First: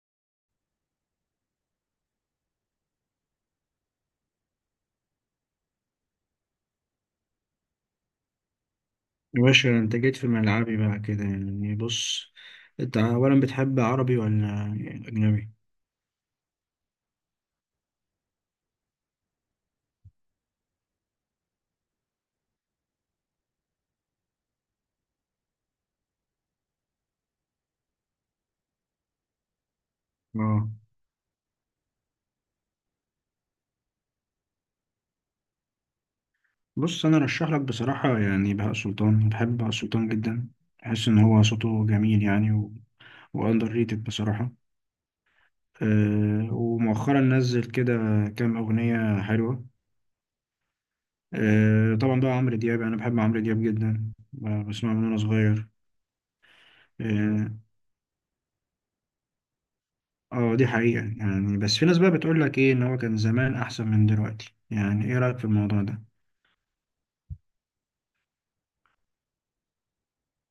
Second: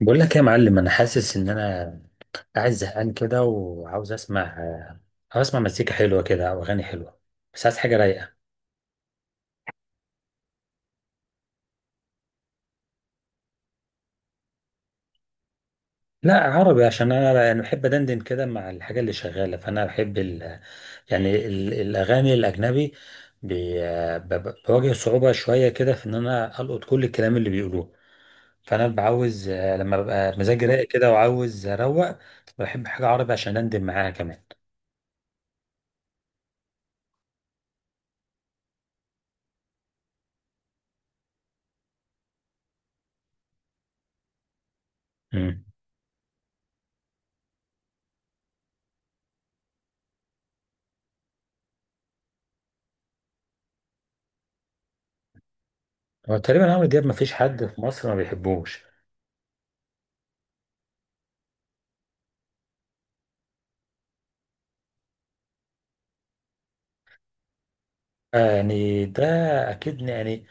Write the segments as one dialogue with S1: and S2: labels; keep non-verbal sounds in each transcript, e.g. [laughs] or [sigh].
S1: بقول لك إيه يا معلم، انا حاسس ان انا قاعد زهقان كده وعاوز اسمع، عاوز اسمع مزيكا حلوه كده او اغاني حلوه، بس عايز حاجه رايقه.
S2: يا باشا، انت جيت في ملعبي بقى كده، يعني بص. انت اولا بتحب عربي ولا اجنبي؟
S1: لا، عربي، عشان انا يعني بحب ادندن كده مع الحاجه اللي شغاله. فانا بحب الاغاني الاجنبي، بي... بواجه صعوبه شويه كده في ان انا القط كل الكلام اللي بيقولوه. فانا بعوز لما ببقى مزاجي
S2: اه
S1: رايق كده وعاوز اروق بحب حاجه عربي عشان اندم معاها كمان.
S2: بص، انا ارشح لك بصراحه. يعني بهاء سلطان، بحب بهاء سلطان جدا. بحس ان هو صوته جميل يعني واندر ريتد بصراحه.
S1: امم.
S2: أه، ومؤخرا نزل كده كام اغنيه حلوه. أه طبعا، بقى عمرو دياب انا بحب عمرو دياب جدا، بسمعه من وانا صغير.
S1: هو تقريبا عمرو دياب مفيش
S2: اه،
S1: حد في مصر ما بيحبوش.
S2: دي حقيقه يعني. بس في ناس بقى بتقول لك ايه، ان هو كان زمان احسن من دلوقتي. يعني ايه رايك في الموضوع ده؟
S1: يعني ده اكيد يعني.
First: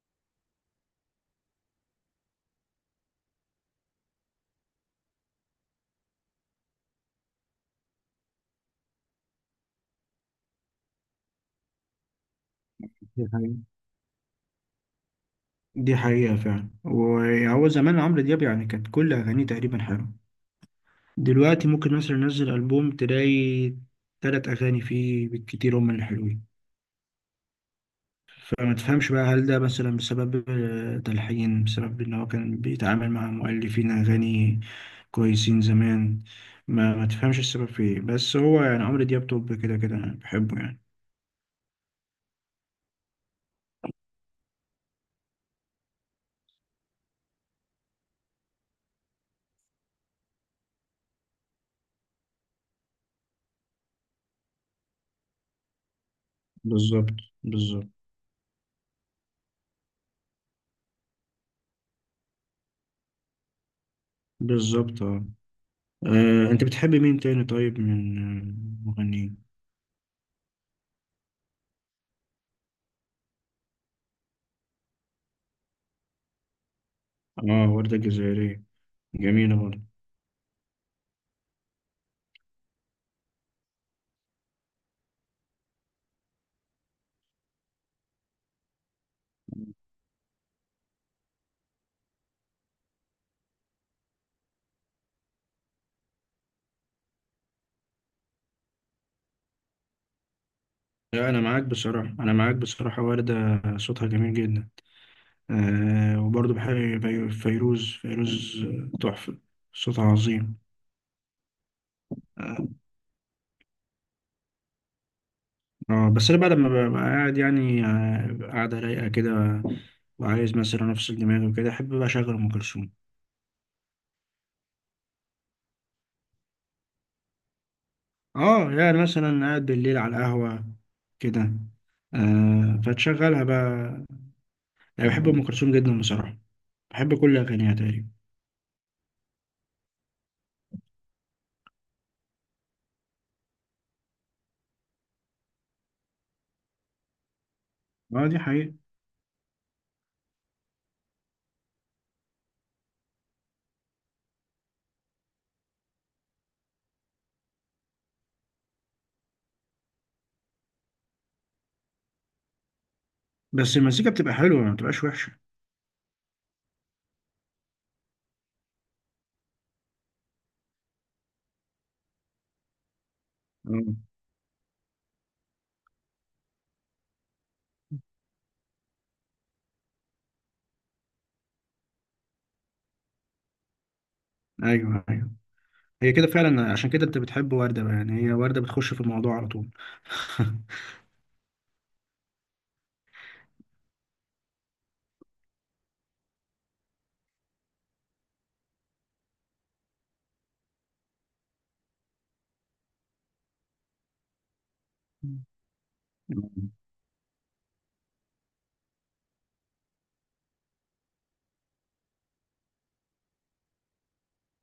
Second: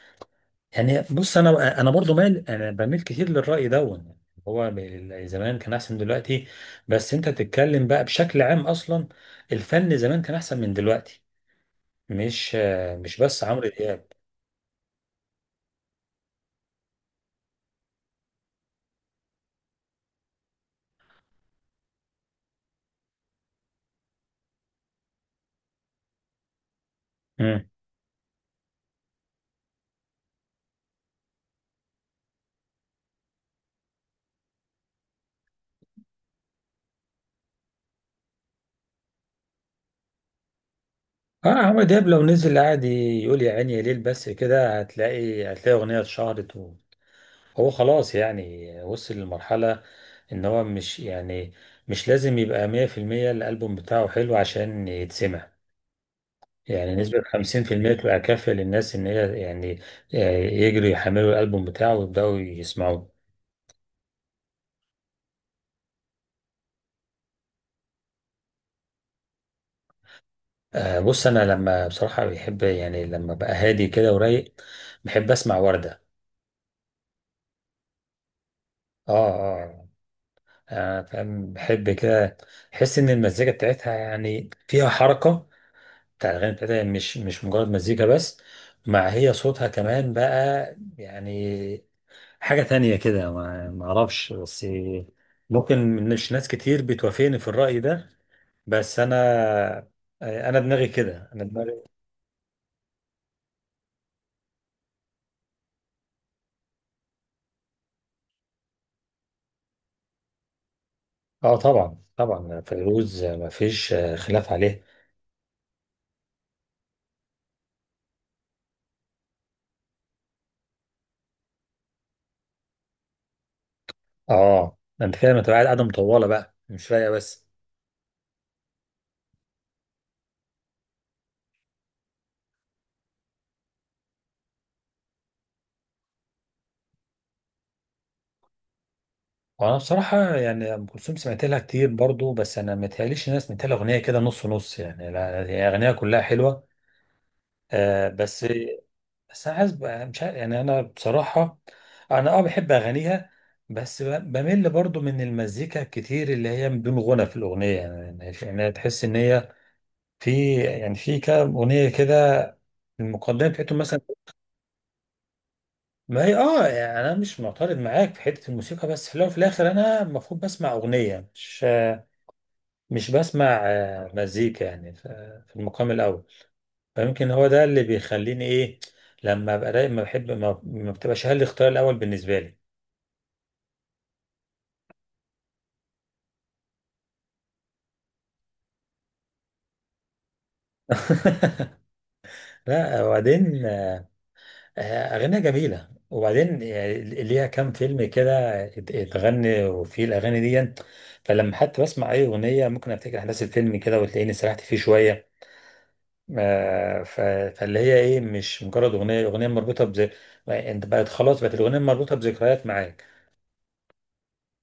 S1: يعني بص، انا برضو مال، انا بميل كتير للراي ده. هو زمان كان احسن من دلوقتي، بس انت بتتكلم بقى بشكل عام اصلا الفن زمان كان احسن من دلوقتي، مش مش
S2: دي
S1: بس عمرو
S2: حقيقة،
S1: دياب.
S2: دي حقيقة فعلا. وهو زمان عمرو دياب يعني كانت كل أغانيه تقريبا حلوة. دلوقتي ممكن مثلا ينزل ألبوم تلاقي تلات أغاني فيه بالكتير هما اللي حلوين.
S1: امم.
S2: فما تفهمش بقى، هل ده مثلا بسبب تلحين، بسبب إن هو كان بيتعامل مع مؤلفين أغاني كويسين زمان. ما تفهمش السبب في إيه. بس هو يعني عمرو دياب توب كده كده، أنا بحبه يعني.
S1: اه عمرو دياب لو نزل قاعد يقول يا عيني يا ليل بس كده، هتلاقي اغنيه اتشهرت. وهو خلاص يعني وصل لمرحله ان هو مش لازم يبقى 100% الالبوم بتاعه حلو عشان يتسمع. يعني
S2: بالظبط،
S1: نسبة
S2: بالظبط،
S1: 50% تبقى كافية للناس إن هي يعني يجروا يحملوا الألبوم بتاعه ويبدأوا يسمعوه.
S2: بالظبط. اه. أنت بتحب مين تاني؟ طيب من مغنيين؟
S1: بص أنا لما بصراحة بحب يعني لما بقى هادي كده ورايق بحب أسمع وردة.
S2: اه، وردة جزائرية.
S1: آه،
S2: جميلة برضه.
S1: آه، آه، آه، فاهم بحب كده. أحس إن المزيكا بتاعتها يعني فيها حركة. بتاع الأغاني بتاعتها يعني مش مجرد مزيكا بس، مع هي صوتها كمان بقى يعني. حاجة تانية كده، ما أعرفش بس ممكن مش ناس كتير بتوافقني في الرأي ده. بس انا، انا دماغي كده،
S2: لا، أنا
S1: انا
S2: معاك
S1: دماغي.
S2: بصراحة، أنا معاك بصراحة. وردة صوتها جميل جدا. آه، وبرضه بحب فيروز. فيروز تحفة، صوتها عظيم.
S1: اه طبعا طبعا،
S2: آه.
S1: فيروز ما فيش خلاف عليه.
S2: بس أنا بعد ما ببقى قاعد يعني قاعدة رايقة كده، وعايز مثلا أفصل دماغي وكده، أحب بقى أشغل أم كلثوم.
S1: اه ده انت كده ما تبقى قاعد قاعده مطوله بقى مش رايقه بس.
S2: اه، يعني مثلا قاعد بالليل على القهوة كده، فتشغلها بقى. يعني بحب أم كلثوم جدا بصراحة، بحب كل أغانيها تقريبا.
S1: وانا بصراحه يعني ام كلثوم سمعت لها كتير برضو. بس انا ما تهيأليش الناس سمعت لها اغنيه كده نص نص يعني، لا هي اغنيه كلها حلوه آه،
S2: اه، دي
S1: بس.
S2: حقيقة.
S1: بس انا عايز مش عارف يعني، انا بصراحه انا بحب اغانيها. بس بمل برضو من المزيكا كتير اللي هي بدون غنى في الاغنيه، يعني تحس ان هي في، يعني في كام اغنيه كده المقدمه بتاعتهم
S2: بس
S1: مثلا.
S2: المزيكا بتبقى حلوة، ما بتبقاش وحشة.
S1: ما هي، اه يعني انا مش معترض معاك في حته الموسيقى. بس في الاول وفي الاخر انا المفروض بسمع اغنيه، مش بسمع
S2: مم.
S1: مزيكا يعني، في المقام الاول. فيمكن هو ده اللي بيخليني ايه لما ابقى رايق ما بحب، ما بتبقاش هل الاختيار الاول بالنسبه لي.
S2: ايوه، ايوه، هي كده فعلا. عشان كده انت بتحب وردة بقى، يعني هي وردة بتخش في الموضوع على طول. [laughs]
S1: [laughs] لا وبعدين، آه، أغانيها جميلة. وبعدين يعني ليها كام فيلم كده اتغني وفيه الأغاني دي. فلما حتى بسمع أي أغنية ممكن أفتكر أحداث الفيلم كده وتلاقيني سرحت فيه شوية.
S2: مم.
S1: آه، ف- فاللي هي إيه مش مجرد أغنية، الأغنية مربوطة أنت بقت خلاص بقت الأغنية مربوطة بذكريات معاك.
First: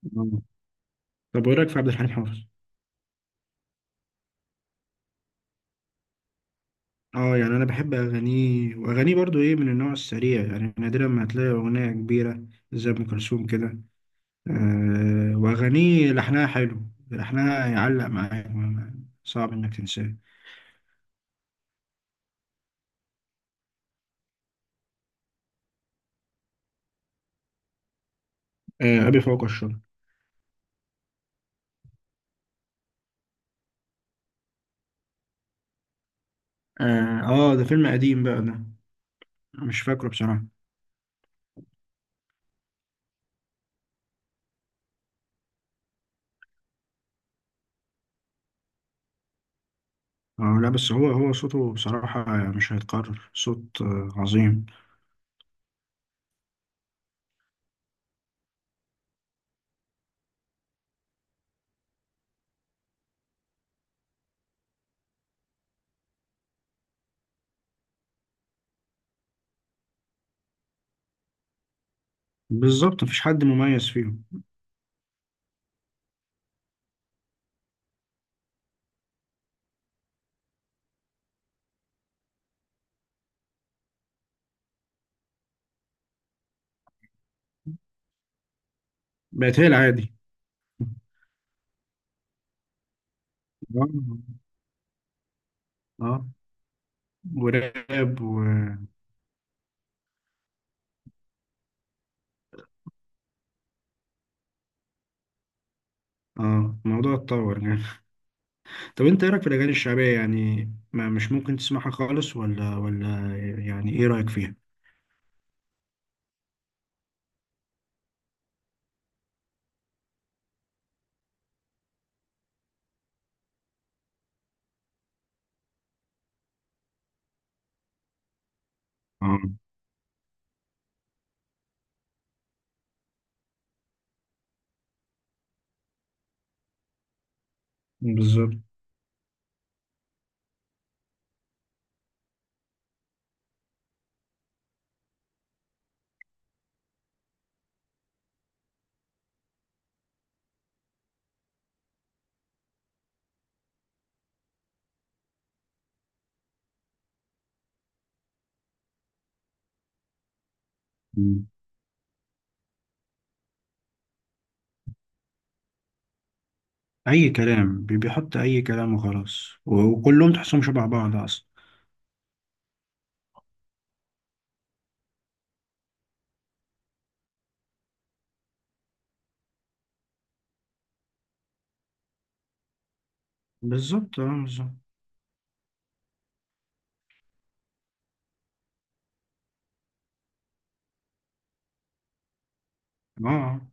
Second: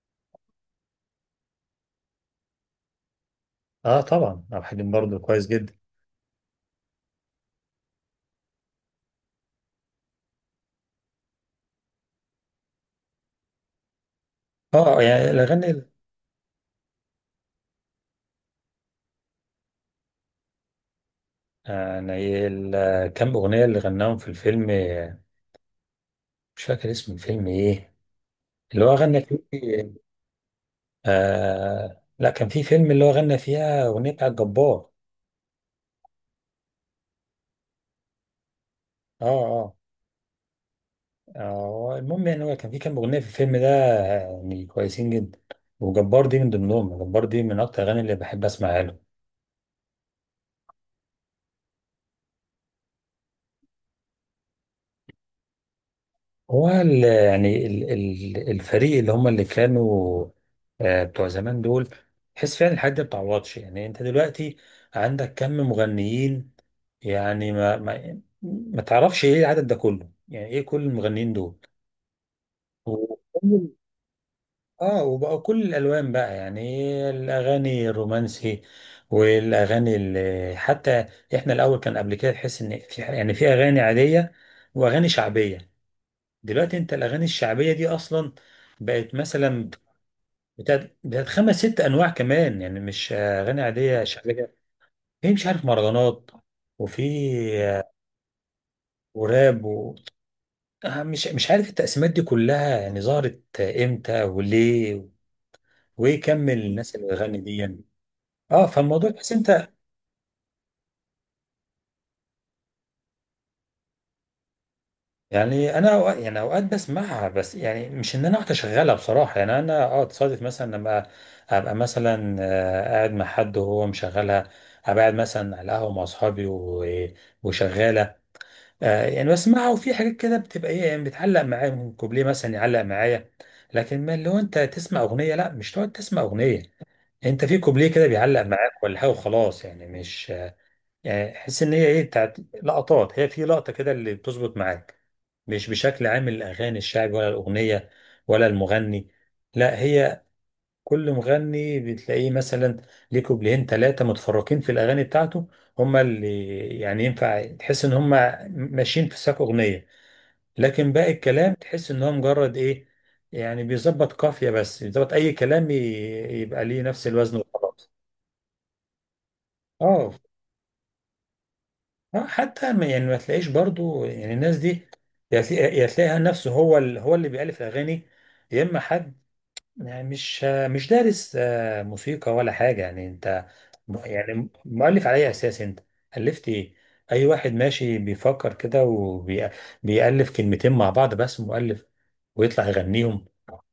S2: مم. طب وايه رايك في عبد الحليم حافظ؟
S1: أه طبعا عبد الحليم برضه كويس جدا.
S2: اه، يعني انا بحب اغانيه، واغانيه برضو ايه من النوع السريع. يعني نادرا ما هتلاقي اغنيه كبيره زي ام كلثوم كده.
S1: أه يعني
S2: آه،
S1: الأغاني،
S2: واغانيه لحنها حلو، لحنها يعلق معاك، صعب انك تنساه.
S1: يعني كام أغنية اللي غناهم في الفيلم، مش فاكر اسم الفيلم إيه اللي هو
S2: آه،
S1: غنى
S2: ابي فوق الشر.
S1: فيه. لا كان في فيلم اللي هو غنى فيها أغنية بتاعت جبار.
S2: اه، ده فيلم قديم بقى ده.
S1: اه، اه.
S2: مش فاكره بصراحه.
S1: المهم يعني هو كان في كام أغنية في الفيلم ده، يعني كويسين جدا. وجبار دي من ضمنهم. جبار دي من أكتر الأغاني اللي بحب أسمعها له.
S2: لا، بس هو صوته بصراحة مش هيتكرر. صوت عظيم.
S1: هو الفريق اللي هم اللي كانوا بتوع زمان دول. تحس فعلا الحاجات دي ما بتعوضش. يعني أنت دلوقتي عندك كم مغنيين، يعني ما تعرفش إيه العدد ده كله، يعني إيه كل المغنيين دول.
S2: بالظبط، مفيش حد مميز فيهم.
S1: اه وبقى كل الالوان بقى يعني، الاغاني الرومانسي، والاغاني اللي حتى احنا الاول كان قبل كده تحس ان في، يعني في اغاني عاديه واغاني شعبيه. دلوقتي انت الاغاني الشعبيه دي اصلا بقت
S2: بقت هي
S1: مثلا
S2: العادي.
S1: بتاعت خمس ست انواع كمان يعني، مش اغاني
S2: اه.
S1: عاديه شعبيه. في مش عارف
S2: آه،
S1: مهرجانات، وفي،
S2: وراب و...
S1: وراب مش عارف التقسيمات دي كلها يعني ظهرت امتى وليه، وايه كم
S2: اه،
S1: الناس اللي
S2: الموضوع
S1: بتغني دي
S2: اتطور
S1: يعني.
S2: يعني.
S1: اه
S2: [laughs] طب
S1: فالموضوع،
S2: انت ايه
S1: بس
S2: رايك في
S1: انت.
S2: الاغاني الشعبية يعني؟ ما مش ممكن تسمعها خالص ولا يعني؟ ايه رايك فيها؟
S1: يعني انا أوقات، يعني اوقات بسمعها بس يعني مش ان انا اقعد اشغلها بصراحه. يعني انا تصادف مثلا لما ابقى مثلا قاعد مع حد وهو مشغلها. ابقى قاعد مثلا على القهوه مع اصحابي وشغاله. يعني
S2: اه،
S1: بسمعها، وفي حاجات كده بتبقى ايه يعني بتعلق معايا، من كوبليه مثلا يعلق معايا. لكن ما اللي هو، انت تسمع اغنيه، لا مش تقعد تسمع اغنيه، انت في كوبليه كده بيعلق
S2: بالظبط.
S1: معاك ولا حاجه وخلاص يعني مش. يعني حس ان هي ايه بتاعت لقطات، هي في لقطه كده اللي بتظبط معاك. مش بشكل عام الأغاني الشعبي ولا الأغنية ولا المغني، لا هي كل مغني بتلاقيه مثلا ليه كوبليهين ثلاثة متفرقين في الأغاني بتاعته هما اللي، يعني ينفع تحس إن هما ماشيين في ساق أغنية. لكن باقي
S2: مم.
S1: الكلام تحس إن هو مجرد إيه، يعني بيظبط قافية بس بيظبط أي كلام يبقى ليه نفس
S2: اي
S1: الوزن
S2: كلام،
S1: وخلاص.
S2: بيحط اي كلام وخلاص،
S1: اه.
S2: وكلهم تحسهم شبه بعض اصلا.
S1: حتى يعني ما تلاقيش برضو يعني الناس دي يا تلاقيها نفسه هو هو اللي بيألف الأغاني، يا اما حد يعني مش دارس موسيقى ولا حاجة. يعني انت
S2: بالظبط. اه،
S1: يعني
S2: بالظبط.
S1: مؤلف على اي اساس انت الفت ايه؟ اي واحد ماشي بيفكر كده وبيألف كلمتين مع بعض بس مؤلف ويطلع يغنيهم.
S2: اه. آه.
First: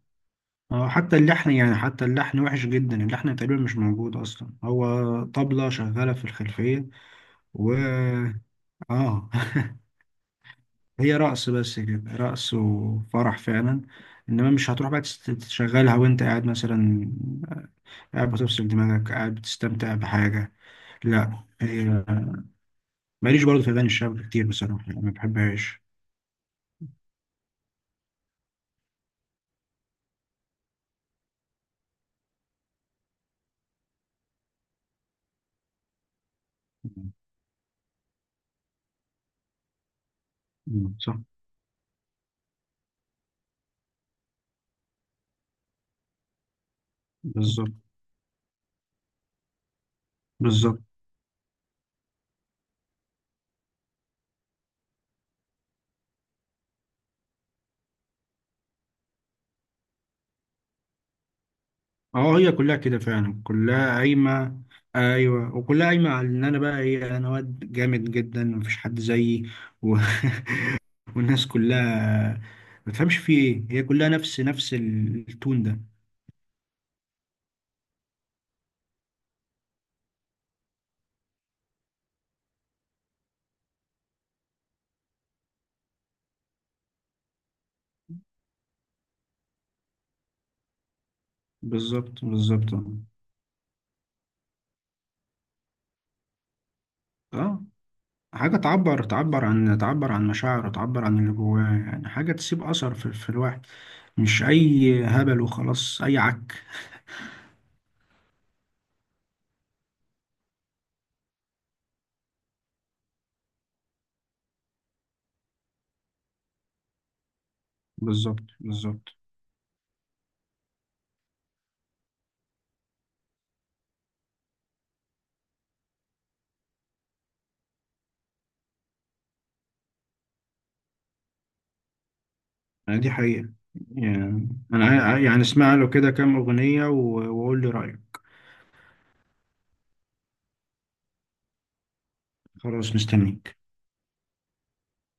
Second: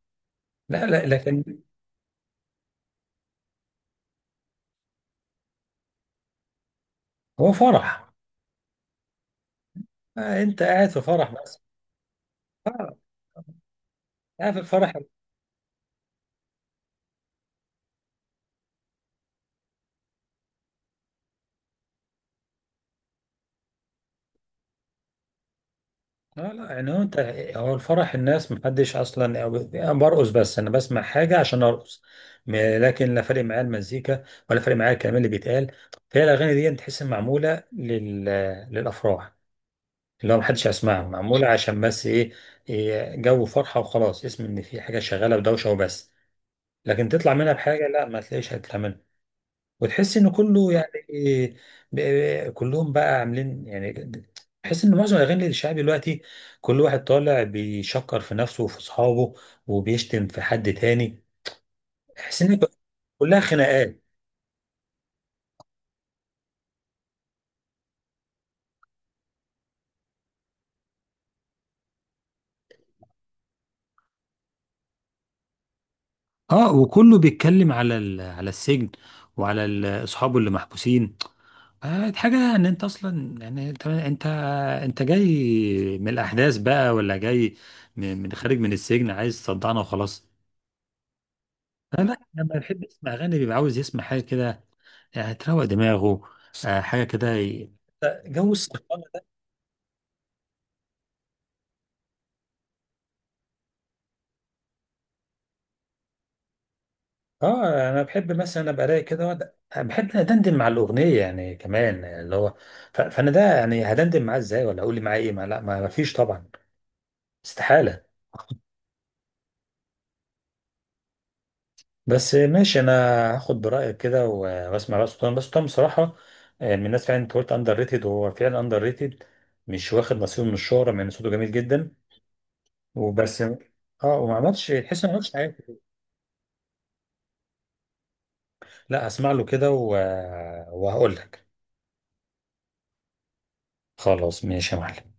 S1: لا،
S2: اه،
S1: لا،
S2: حتى
S1: لكن
S2: اللحن، يعني حتى اللحن وحش جدا. اللحن تقريبا مش موجود اصلا، هو طبلة شغالة في الخلفية
S1: هو
S2: و
S1: فرح.
S2: اه. [laughs]
S1: انت قاعد في
S2: هي
S1: فرح
S2: رقص
S1: بس.
S2: بس كده، رقص
S1: آه،
S2: وفرح فعلا. انما
S1: قاعد في
S2: مش هتروح
S1: الفرح.
S2: بقى تشغلها وانت قاعد مثلا. آه، قاعد بتفصل دماغك، قاعد بتستمتع بحاجة. لا، هي ماليش برضه في اغاني الشعب كتير بصراحة، يعني ما بحبهاش.
S1: لا، لا، يعني هو انت هو الفرح الناس محدش اصلا، أو انا برقص، بس انا بسمع حاجه عشان ارقص م- لكن لا فارق معايا المزيكا، ولا فارق معايا الكلام اللي بيتقال. فهي الاغاني دي تحس إن معموله للافراح، اللي هو محدش
S2: مم.
S1: هيسمعها،
S2: صح.
S1: معموله عشان بس ايه، إيه، جو فرحه وخلاص، اسم ان في حاجه شغاله ودوشه وبس. لكن تطلع منها
S2: بالظبط،
S1: بحاجه، لا ما تلاقيش هتتعمل. وتحس ان كله
S2: بالظبط.
S1: يعني كلهم بقى عاملين يعني، تحس ان معظم الاغاني الشعبي دلوقتي كل واحد طالع بيشكر في نفسه وفي اصحابه وبيشتم في حد تاني.
S2: اه،
S1: تحس
S2: هي
S1: ان
S2: كلها كده
S1: كلها
S2: فعلا، كلها
S1: خناقات.
S2: قايمة. ايوه، وكلها قايمة على ان انا بقى ايه، انا واد جامد جدا مفيش حد زيي و... [laughs] والناس كلها ما تفهمش في ايه، هي كلها نفس التون ده.
S1: اه وكله بيتكلم على على السجن، وعلى اصحابه اللي محبوسين. حاجه ان انت اصلا يعني، انت، انت جاي من الاحداث بقى، ولا جاي من خارج من السجن عايز تصدعنا وخلاص. لا، لا،
S2: بالظبط،
S1: لما
S2: بالظبط.
S1: بيحب يسمع اغاني بيبقى عاوز يسمع حاجه كده، يعني تروق دماغه. حاجه كده
S2: اه،
S1: جو
S2: حاجة
S1: السلطان ده.
S2: تعبر عن مشاعره، تعبر عن اللي جواه يعني. حاجة تسيب أثر في الواحد، مش أي هبل وخلاص، أي عك.
S1: اه انا بحب مثلا ابقى رايق كده بحب ادندن مع الاغنيه يعني كمان، اللي هو فانا ده يعني هدندن معاه ازاي ولا اقول لي معاه ايه، ما لا ما فيش طبعا، استحاله.
S2: بالظبط، بالظبط.
S1: بس ماشي، انا هاخد برايك كده واسمع بقى سلطان. بس سلطان بصراحه من الناس فعلا انت قلت اندر ريتد وهو فعلا اندر ريتد، مش واخد نصيبه من الشهره مع ان صوته جميل جدا.
S2: يعني دي
S1: وبس
S2: حقيقة.
S1: اه. وما
S2: يعني
S1: عملتش
S2: أنا
S1: تحس إنه ما عملتش
S2: يعني
S1: حاجه.
S2: اسمع له كده كام أغنية، وقول لي رأيك.
S1: لا هسمع له كده وهقول لك.
S2: خلاص، مستنيك.
S1: خلاص ماشي يا معلم.